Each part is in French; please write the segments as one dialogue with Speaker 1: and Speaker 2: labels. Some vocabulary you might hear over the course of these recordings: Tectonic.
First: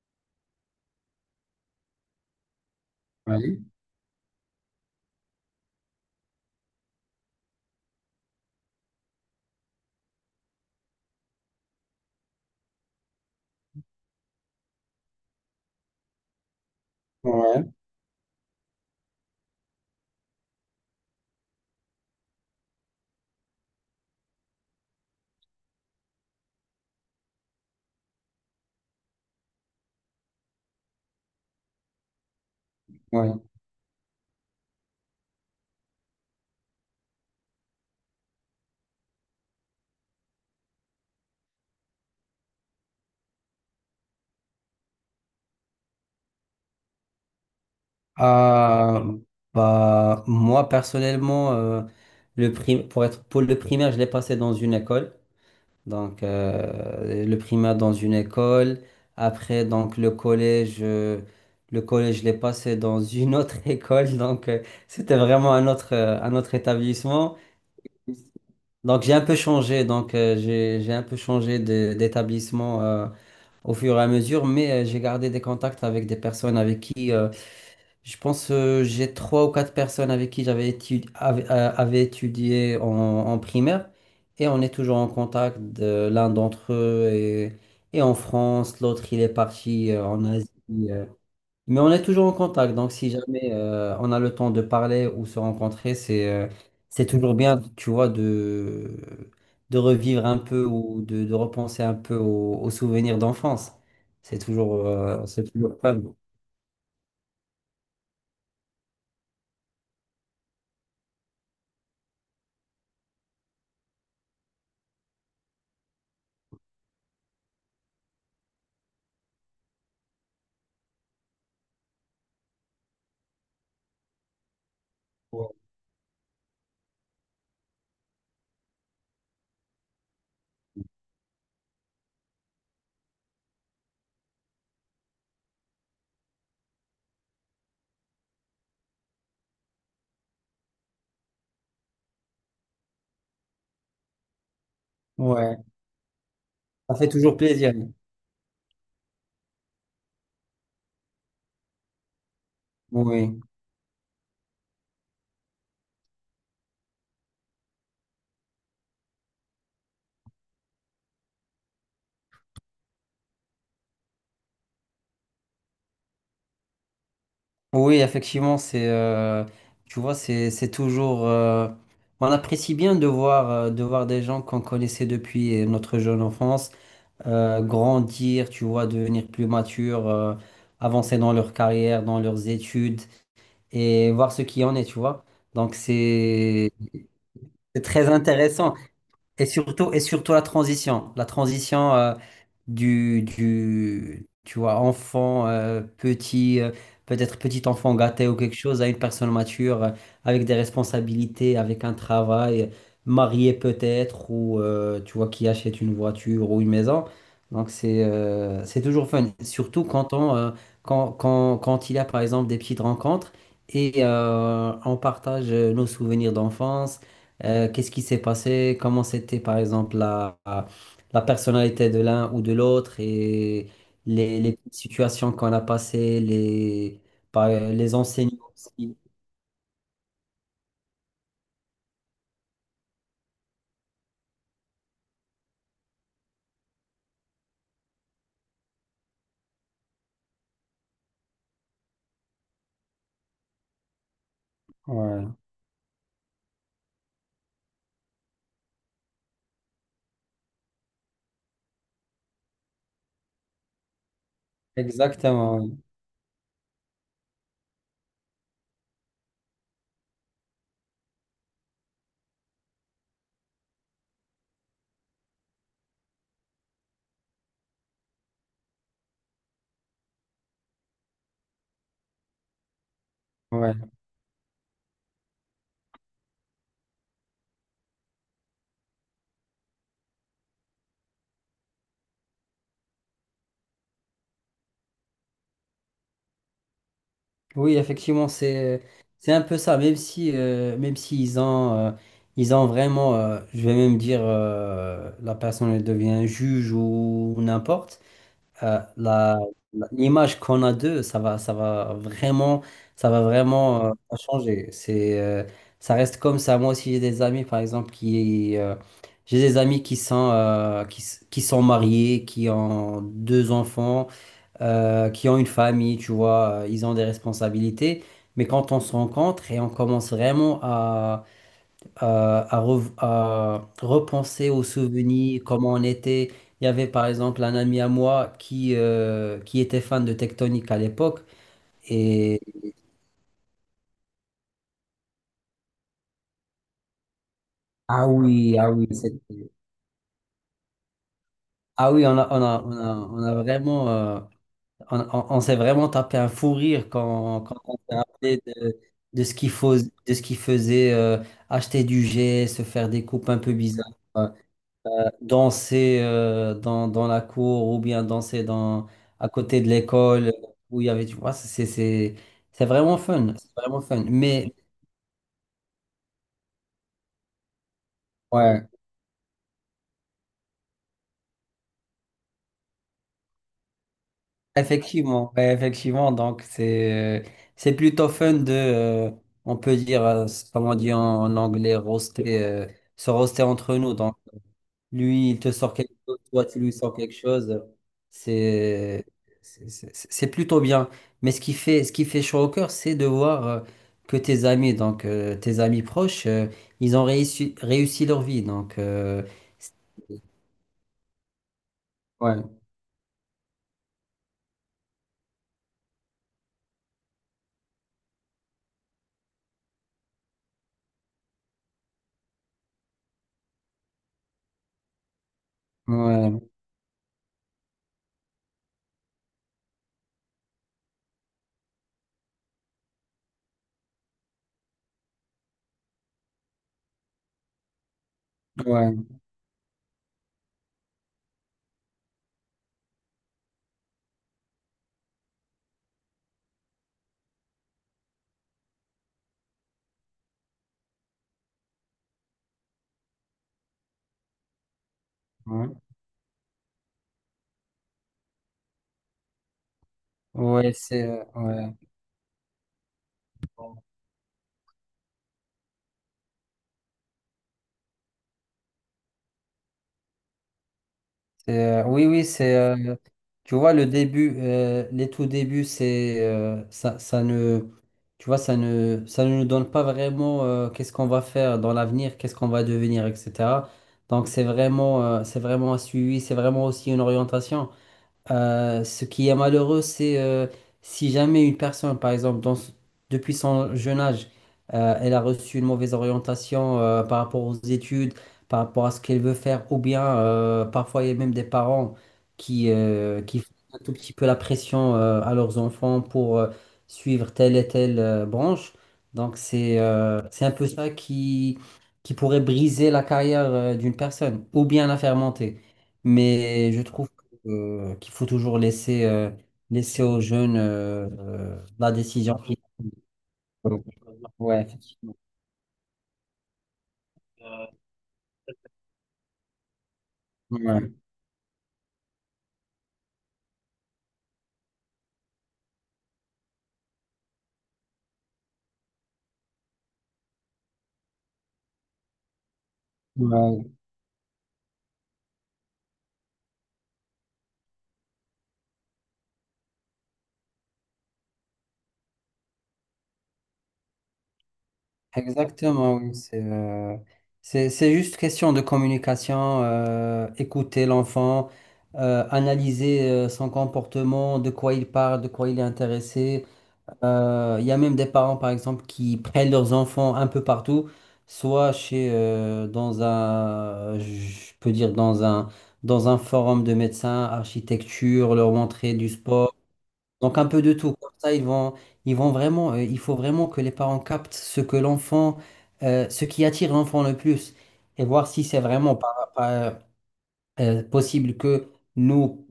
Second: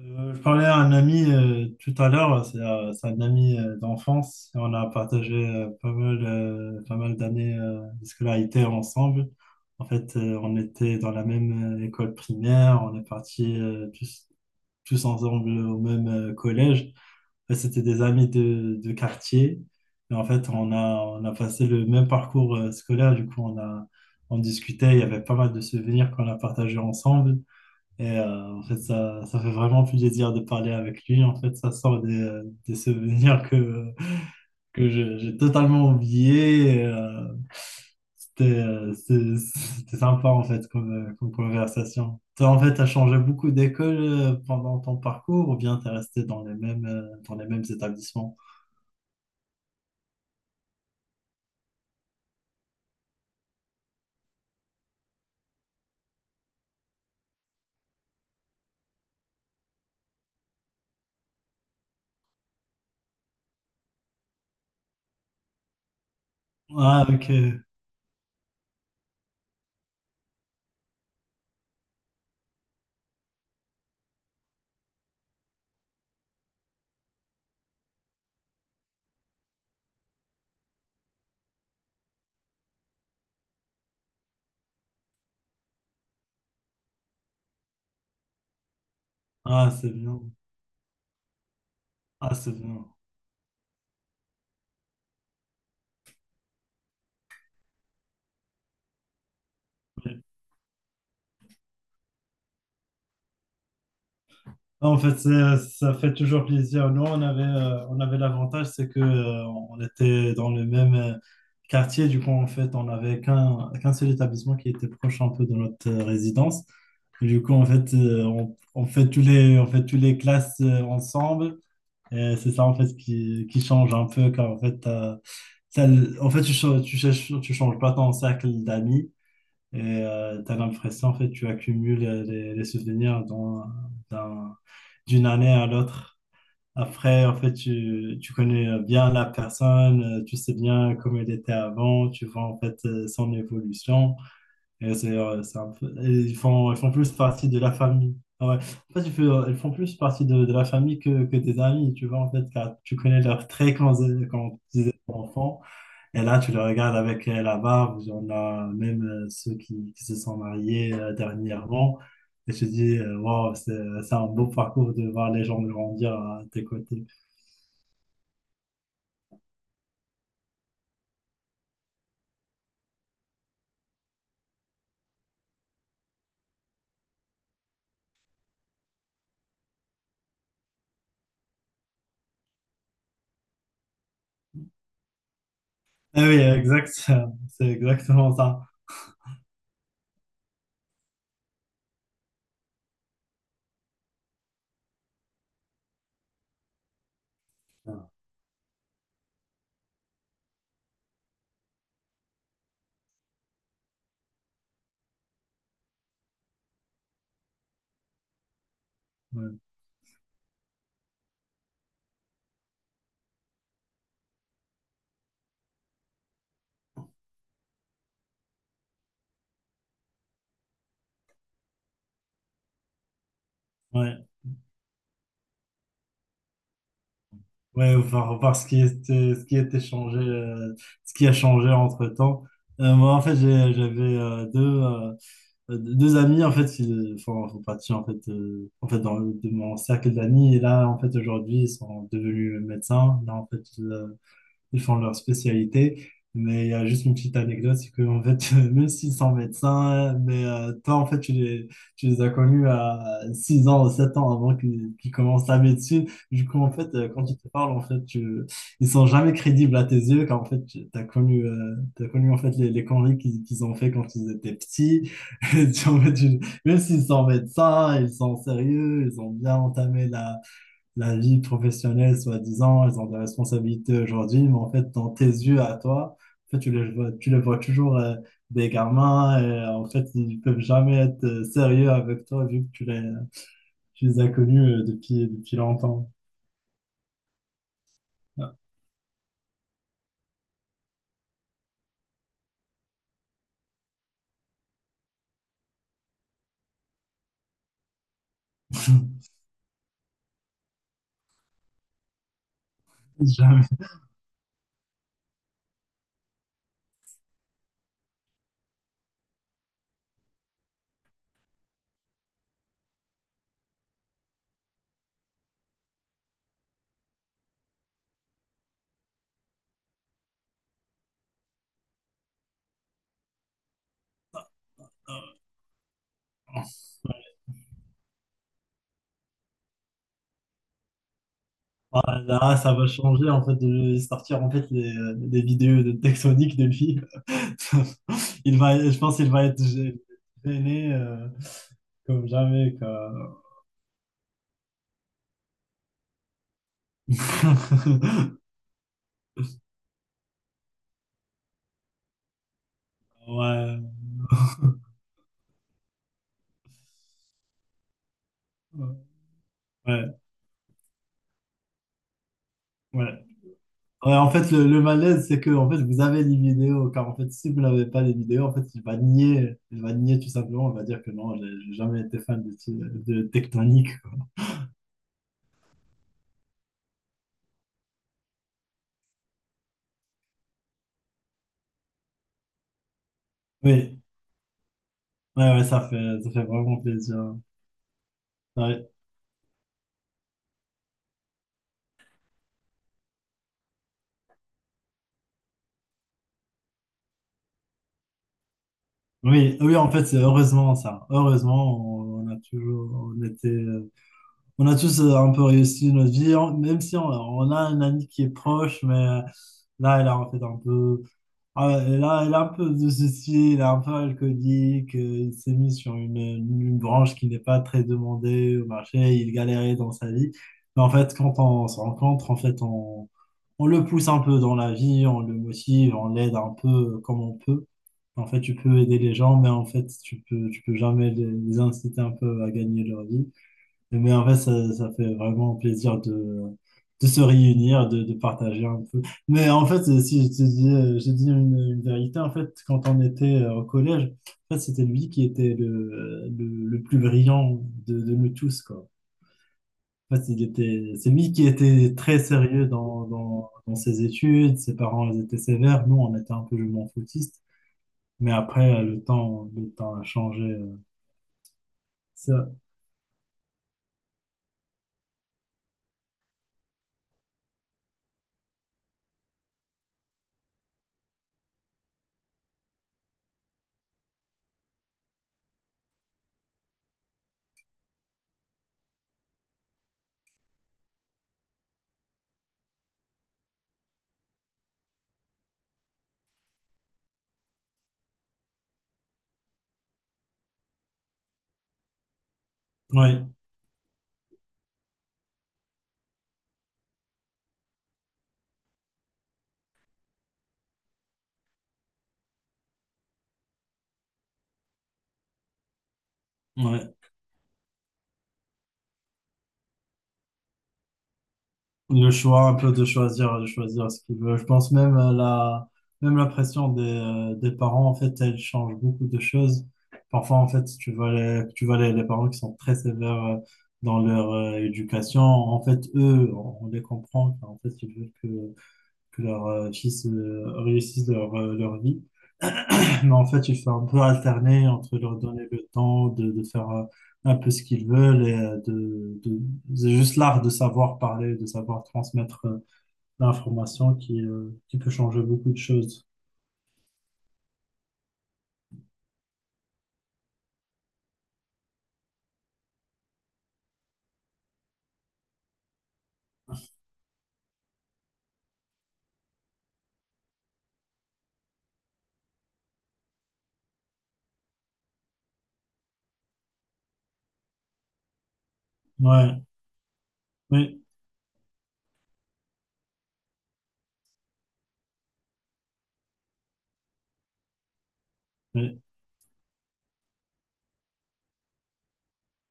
Speaker 1: Je parlais à un ami tout à l'heure, c'est un ami
Speaker 2: Ouais,
Speaker 1: d'enfance et on a partagé pas mal d'années de scolarité ensemble. En fait, on était dans la même école primaire, on est partis tous ensemble au même collège. Et
Speaker 2: ouais,
Speaker 1: c'était des amis de quartier. Et en fait, on a passé le même parcours scolaire. Du coup, on discutait, il y avait pas mal de souvenirs qu'on a partagés ensemble. Et en fait, ça fait vraiment plaisir de parler avec lui. En fait, ça sort des
Speaker 2: ouais.
Speaker 1: souvenirs j'ai totalement oubliés. Et, c'était sympa, en fait, comme conversation. Toi, en fait, tu as changé beaucoup d'école pendant ton parcours, ou bien tu es resté dans les mêmes établissements?
Speaker 2: Euh, moi, personnellement, pour être, pour le primaire, je l'ai passé dans une école. Donc, le primaire dans une école. Après, donc, le collège, je l'ai passé dans une autre école. Donc, c'était vraiment un autre
Speaker 1: Ah, ok.
Speaker 2: établissement. Donc j'ai un peu changé, donc j'ai un peu changé d'établissement au fur et à mesure, mais j'ai gardé des contacts avec des personnes avec qui. Je pense j'ai trois ou quatre personnes avec qui j'avais étudié, étudié en primaire et on est toujours en contact. L'un d'entre eux est en France, l'autre il est
Speaker 1: Ah, c'est
Speaker 2: parti
Speaker 1: bien.
Speaker 2: en Asie. euh. Mais on est toujours en
Speaker 1: Ah, c'est
Speaker 2: contact,
Speaker 1: bien.
Speaker 2: donc si jamais on a le temps de parler ou se rencontrer, c'est toujours bien, tu vois, de revivre un peu ou de repenser un peu aux souvenirs d'enfance.
Speaker 1: Non, en fait,
Speaker 2: C'est toujours
Speaker 1: ça
Speaker 2: fun.
Speaker 1: fait toujours plaisir. Nous, on avait l'avantage, c'est que, on était dans le même quartier. Du coup, en fait, on n'avait qu'un seul établissement qui était proche un peu de notre résidence. Et du coup, en fait, on fait tous les classes ensemble. Et c'est ça, en fait, qui change un peu, car en fait, en fait, tu changes pas ton cercle d'amis. Et tu as l'impression, en fait, tu accumules les souvenirs d'un- d'une année à l'autre. Après, en fait, tu connais bien la personne, tu sais bien comment elle était avant, tu vois, en fait, son évolution. Et
Speaker 2: Ouais.
Speaker 1: ils font
Speaker 2: Ça fait
Speaker 1: plus
Speaker 2: toujours
Speaker 1: partie de la
Speaker 2: plaisir.
Speaker 1: famille. Ah, ouais. En fait, ils font plus partie de la famille que tes amis, tu vois, en fait, car tu connais
Speaker 2: Oui,
Speaker 1: leurs traits quand ils étaient enfants. Et là, tu le regardes avec la barbe. On a même ceux qui se sont mariés dernièrement. Et je dis, wow, c'est un beau parcours de voir les gens grandir à tes côtés.
Speaker 2: oui, effectivement, tu vois, c'est toujours, on apprécie bien de voir des gens qu'on connaissait depuis notre jeune enfance, grandir, tu vois, devenir plus mature, avancer dans leur carrière, dans leurs études et voir ce qui en est, tu vois. Donc
Speaker 1: Eh oui, exact, c'est
Speaker 2: c'est très
Speaker 1: exactement ça.
Speaker 2: intéressant. Et surtout la transition, la transition du, tu vois, enfant, petit, peut-être petit enfant gâté ou quelque chose, à une personne mature, avec des responsabilités, avec un travail, marié peut-être, ou tu vois, qui achète une voiture ou une maison. Donc c'est toujours fun,
Speaker 1: Ouais,
Speaker 2: surtout quand quand, quand il y a par exemple des petites rencontres et on partage nos souvenirs d'enfance. Qu'est-ce qui s'est passé? Comment c'était, par exemple, la personnalité de l'un ou de l'autre et
Speaker 1: ouais,
Speaker 2: les petites situations qu'on a passées, les
Speaker 1: ouais,
Speaker 2: enseignants
Speaker 1: voir
Speaker 2: aussi.
Speaker 1: ce qui était changé, ce qui a changé entre-temps. Moi, en fait, j'avais deux amis en fait qui font partie en fait dans de mon cercle d'amis, et là en fait aujourd'hui ils sont devenus médecins. Là en fait, ils font leur
Speaker 2: Ouais,
Speaker 1: spécialité. Mais il y a juste une petite anecdote, c'est que en fait, même s'ils sont médecins, mais toi, en fait, tu les as connus à 6 ans ou 7 ans avant qu'ils commencent la
Speaker 2: exactement.
Speaker 1: médecine. Du coup, en fait, quand ils te parlent, en fait, ils sont jamais crédibles à tes yeux, car en fait, tu as connu en fait, les conneries qu'ils ont fait quand ils étaient petits. Et tu- en fait, tu- même s'ils sont médecins, ils sont sérieux, ils ont bien entamé la vie professionnelle, soi-disant, ils ont des
Speaker 2: Ouais. Ouais.
Speaker 1: responsabilités aujourd'hui, mais en fait, dans tes yeux à toi, en fait, tu les vois toujours des gamins. Et en fait, ils peuvent jamais être sérieux avec toi, vu que tu les as connus depuis longtemps.
Speaker 2: Oui, effectivement,
Speaker 1: Ouais.
Speaker 2: c'est un peu ça, même si ils ont, ils ont vraiment, je vais même dire, la personne elle devient juge ou n'importe. euh, la- L'image qu'on a d'eux, ça va
Speaker 1: Jamais.
Speaker 2: vraiment changer. Ça reste comme ça. Moi aussi, j'ai des amis, par exemple, j'ai des amis qui sont, qui sont mariés, qui ont deux enfants, qui ont une famille, tu vois, ils ont des responsabilités. Mais quand on se rencontre et on commence vraiment à repenser aux souvenirs, comment on était. Il y avait par exemple un ami à moi qui était fan de Tectonic à l'époque.
Speaker 1: Ah,
Speaker 2: Et
Speaker 1: là, ça va changer en fait de lui sortir en fait des vidéos de Texonic de lui.
Speaker 2: ah oui, ah oui,
Speaker 1: Je pense qu'il va
Speaker 2: c'était-
Speaker 1: être gêné
Speaker 2: ah oui,
Speaker 1: comme jamais,
Speaker 2: on a
Speaker 1: quoi.
Speaker 2: vraiment, on s'est vraiment tapé un fou rire
Speaker 1: Ouais,
Speaker 2: quand on s'est rappelé de ce qu'il faisait, acheter du jet, se faire des coupes un peu bizarres. euh, Danser dans la cour ou bien danser
Speaker 1: ouais,
Speaker 2: à côté de l'école où il y avait, tu vois, c'est vraiment
Speaker 1: ouais.
Speaker 2: fun, c'est vraiment fun.
Speaker 1: Ouais, en fait,
Speaker 2: Mais
Speaker 1: le malaise, c'est que en fait, vous avez les vidéos, car en fait, si vous n'avez pas les vidéos, en fait,
Speaker 2: ouais,
Speaker 1: il va nier tout simplement. Il va dire que non, j'ai jamais été fan de Tectonic.
Speaker 2: ouais, effectivement, donc c'est plutôt fun on peut dire, comment on dit en anglais, roaster, se roaster entre nous.
Speaker 1: Oui,
Speaker 2: Donc, lui, il te
Speaker 1: ouais, ouais,
Speaker 2: sort
Speaker 1: ça
Speaker 2: quelque chose,
Speaker 1: fait, ça fait
Speaker 2: toi, tu lui
Speaker 1: vraiment
Speaker 2: sors quelque
Speaker 1: plaisir.
Speaker 2: chose.
Speaker 1: Ouais.
Speaker 2: C'est c'est plutôt bien. Mais ce qui fait chaud au cœur, c'est de voir que tes amis, donc tes amis proches, ils ont réussi leur vie. Donc,
Speaker 1: Oui, oui, en fait, c'est heureusement ça. Heureusement, on a
Speaker 2: ouais,
Speaker 1: toujours, on était, on a tous un peu réussi notre vie, même si on a un ami qui est proche, mais là, il a en fait un peu. Ah, elle a un peu de ceci, elle est un peu alcoolique. Il s'est mis sur une,
Speaker 2: ouais,
Speaker 1: une branche qui n'est pas très demandée au marché, il galérait dans sa vie. Mais en fait, quand on se rencontre, en fait, on le pousse un peu dans la vie, on le motive, on l'aide un peu comme on peut. En fait, tu peux aider
Speaker 2: ouais,
Speaker 1: les gens, mais en fait, tu peux jamais les inciter un peu à gagner leur vie. Mais en fait, ça fait vraiment plaisir de, se réunir, de partager un peu. Mais en fait, si je te dis, j'ai dit une vérité. En fait, quand on était au collège, en fait, c'était lui qui était
Speaker 2: ouais,
Speaker 1: le plus brillant de nous tous, quoi. En fait, il était, c'est lui qui
Speaker 2: ouais.
Speaker 1: était très sérieux dans ses études, ses parents ils étaient sévères, nous, on était un peu je m'en foutiste. Mais après, le temps a changé.
Speaker 2: Oui, oui,
Speaker 1: Ça.
Speaker 2: c'est. Tu vois, le début, les tout débuts, ça ne. Tu vois, ça ne nous donne pas vraiment qu'est-ce qu'on va faire dans l'avenir, qu'est-ce qu'on va devenir, etc. Donc, c'est vraiment un suivi, c'est vraiment aussi une orientation. Ce qui est malheureux, c'est si jamais une personne, par exemple, depuis son jeune âge, elle a reçu une mauvaise orientation par rapport aux études, par rapport à ce qu'elle veut faire, ou bien parfois il y a même des parents
Speaker 1: Ouais,
Speaker 2: qui font un tout petit peu la pression à leurs enfants pour suivre telle et telle branche. Donc c'est un peu ça qui pourrait briser la carrière d'une personne, ou bien la faire monter. Mais je
Speaker 1: ouais.
Speaker 2: trouve qu'il faut toujours laisser, laisser aux jeunes la
Speaker 1: Le
Speaker 2: décision
Speaker 1: choix, un
Speaker 2: finale.
Speaker 1: peu de
Speaker 2: Donc,
Speaker 1: choisir, ce qu'il veut. Je
Speaker 2: Ouais,
Speaker 1: pense même à
Speaker 2: effectivement.
Speaker 1: même la pression des parents, en fait, elle change beaucoup de choses. Parfois, en fait, tu
Speaker 2: Ouais.
Speaker 1: vois les, tu vois les, les parents qui sont très sévères dans leur éducation. En fait, eux, on les comprend. En fait, ils veulent que leur fils réussisse leur vie. Mais en fait, il faut
Speaker 2: Ouais.
Speaker 1: un peu alterner entre leur donner le temps de faire un peu ce qu'ils veulent, et c'est juste l'art de savoir parler, de savoir transmettre l'information qui peut changer beaucoup de
Speaker 2: Exactement,
Speaker 1: choses.
Speaker 2: oui. C'est juste question de communication, écouter l'enfant, analyser son comportement, de quoi il parle, de quoi il est intéressé. Il y a même des parents, par exemple, qui prennent leurs enfants un peu partout, soit je peux dire, dans un forum de médecins, architecture, leur montrer du
Speaker 1: Ouais,
Speaker 2: sport, donc un peu de
Speaker 1: oui,
Speaker 2: tout. Comme ça, ils vont vraiment, il faut vraiment que les parents captent ce que l'enfant, ce qui attire l'enfant le plus, et voir si c'est
Speaker 1: oui.
Speaker 2: vraiment possible que nous,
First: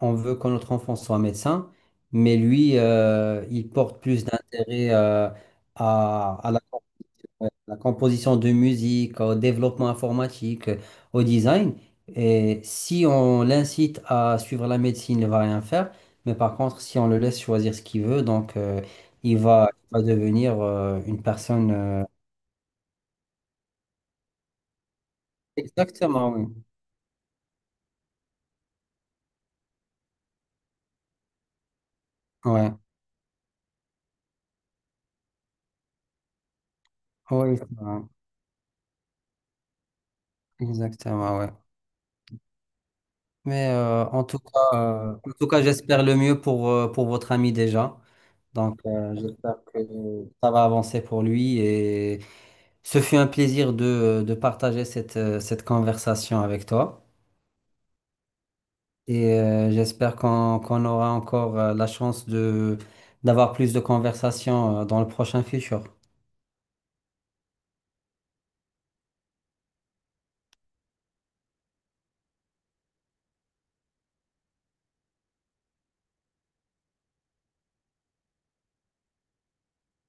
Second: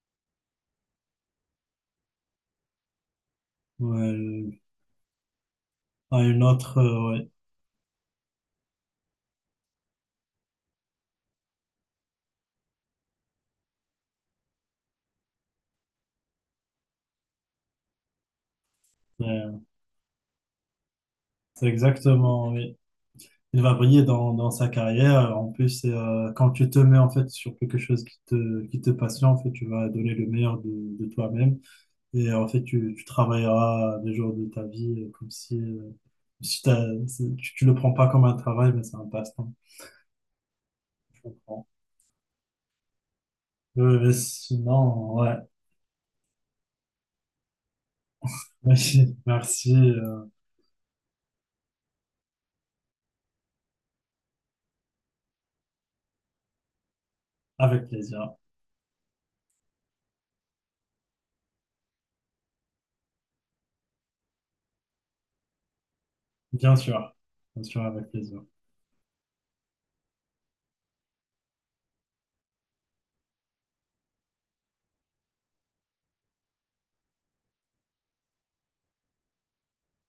Speaker 2: on veut que notre enfant soit médecin, mais lui, il
Speaker 1: Ouais,
Speaker 2: porte plus d'intérêt
Speaker 1: à
Speaker 2: à,
Speaker 1: une
Speaker 2: à la,
Speaker 1: autre, ouais.
Speaker 2: à la composition de musique, au développement informatique, au design. Et si on l'incite à suivre la médecine, il ne va rien faire. Mais par contre, si on le laisse choisir ce qu'il veut, donc
Speaker 1: Euh,
Speaker 2: il va devenir une
Speaker 1: C'est
Speaker 2: personne.
Speaker 1: exactement, oui. Il va briller dans sa carrière. En plus,
Speaker 2: Exactement, oui.
Speaker 1: quand tu te mets en fait sur quelque chose qui te passionne, en fait, tu vas donner le meilleur de toi-même. Et en fait,
Speaker 2: Ouais.
Speaker 1: tu travailleras des jours de ta vie comme si,
Speaker 2: Oui,
Speaker 1: tu
Speaker 2: c'est
Speaker 1: le prends
Speaker 2: vrai.
Speaker 1: pas comme un travail, mais c'est un passe-temps. Je
Speaker 2: Exactement, ouais.
Speaker 1: comprends.
Speaker 2: Mais
Speaker 1: Mais sinon,
Speaker 2: en
Speaker 1: ouais.
Speaker 2: tout cas, j'espère le mieux pour votre ami déjà. Donc, j'espère que
Speaker 1: Merci.
Speaker 2: ça va avancer pour lui. Et ce fut un plaisir de partager cette conversation avec toi.
Speaker 1: Avec plaisir.
Speaker 2: Et j'espère qu'on aura encore la chance de d'avoir plus de conversations dans le prochain futur.
Speaker 1: Bien sûr. Bien sûr, avec plaisir.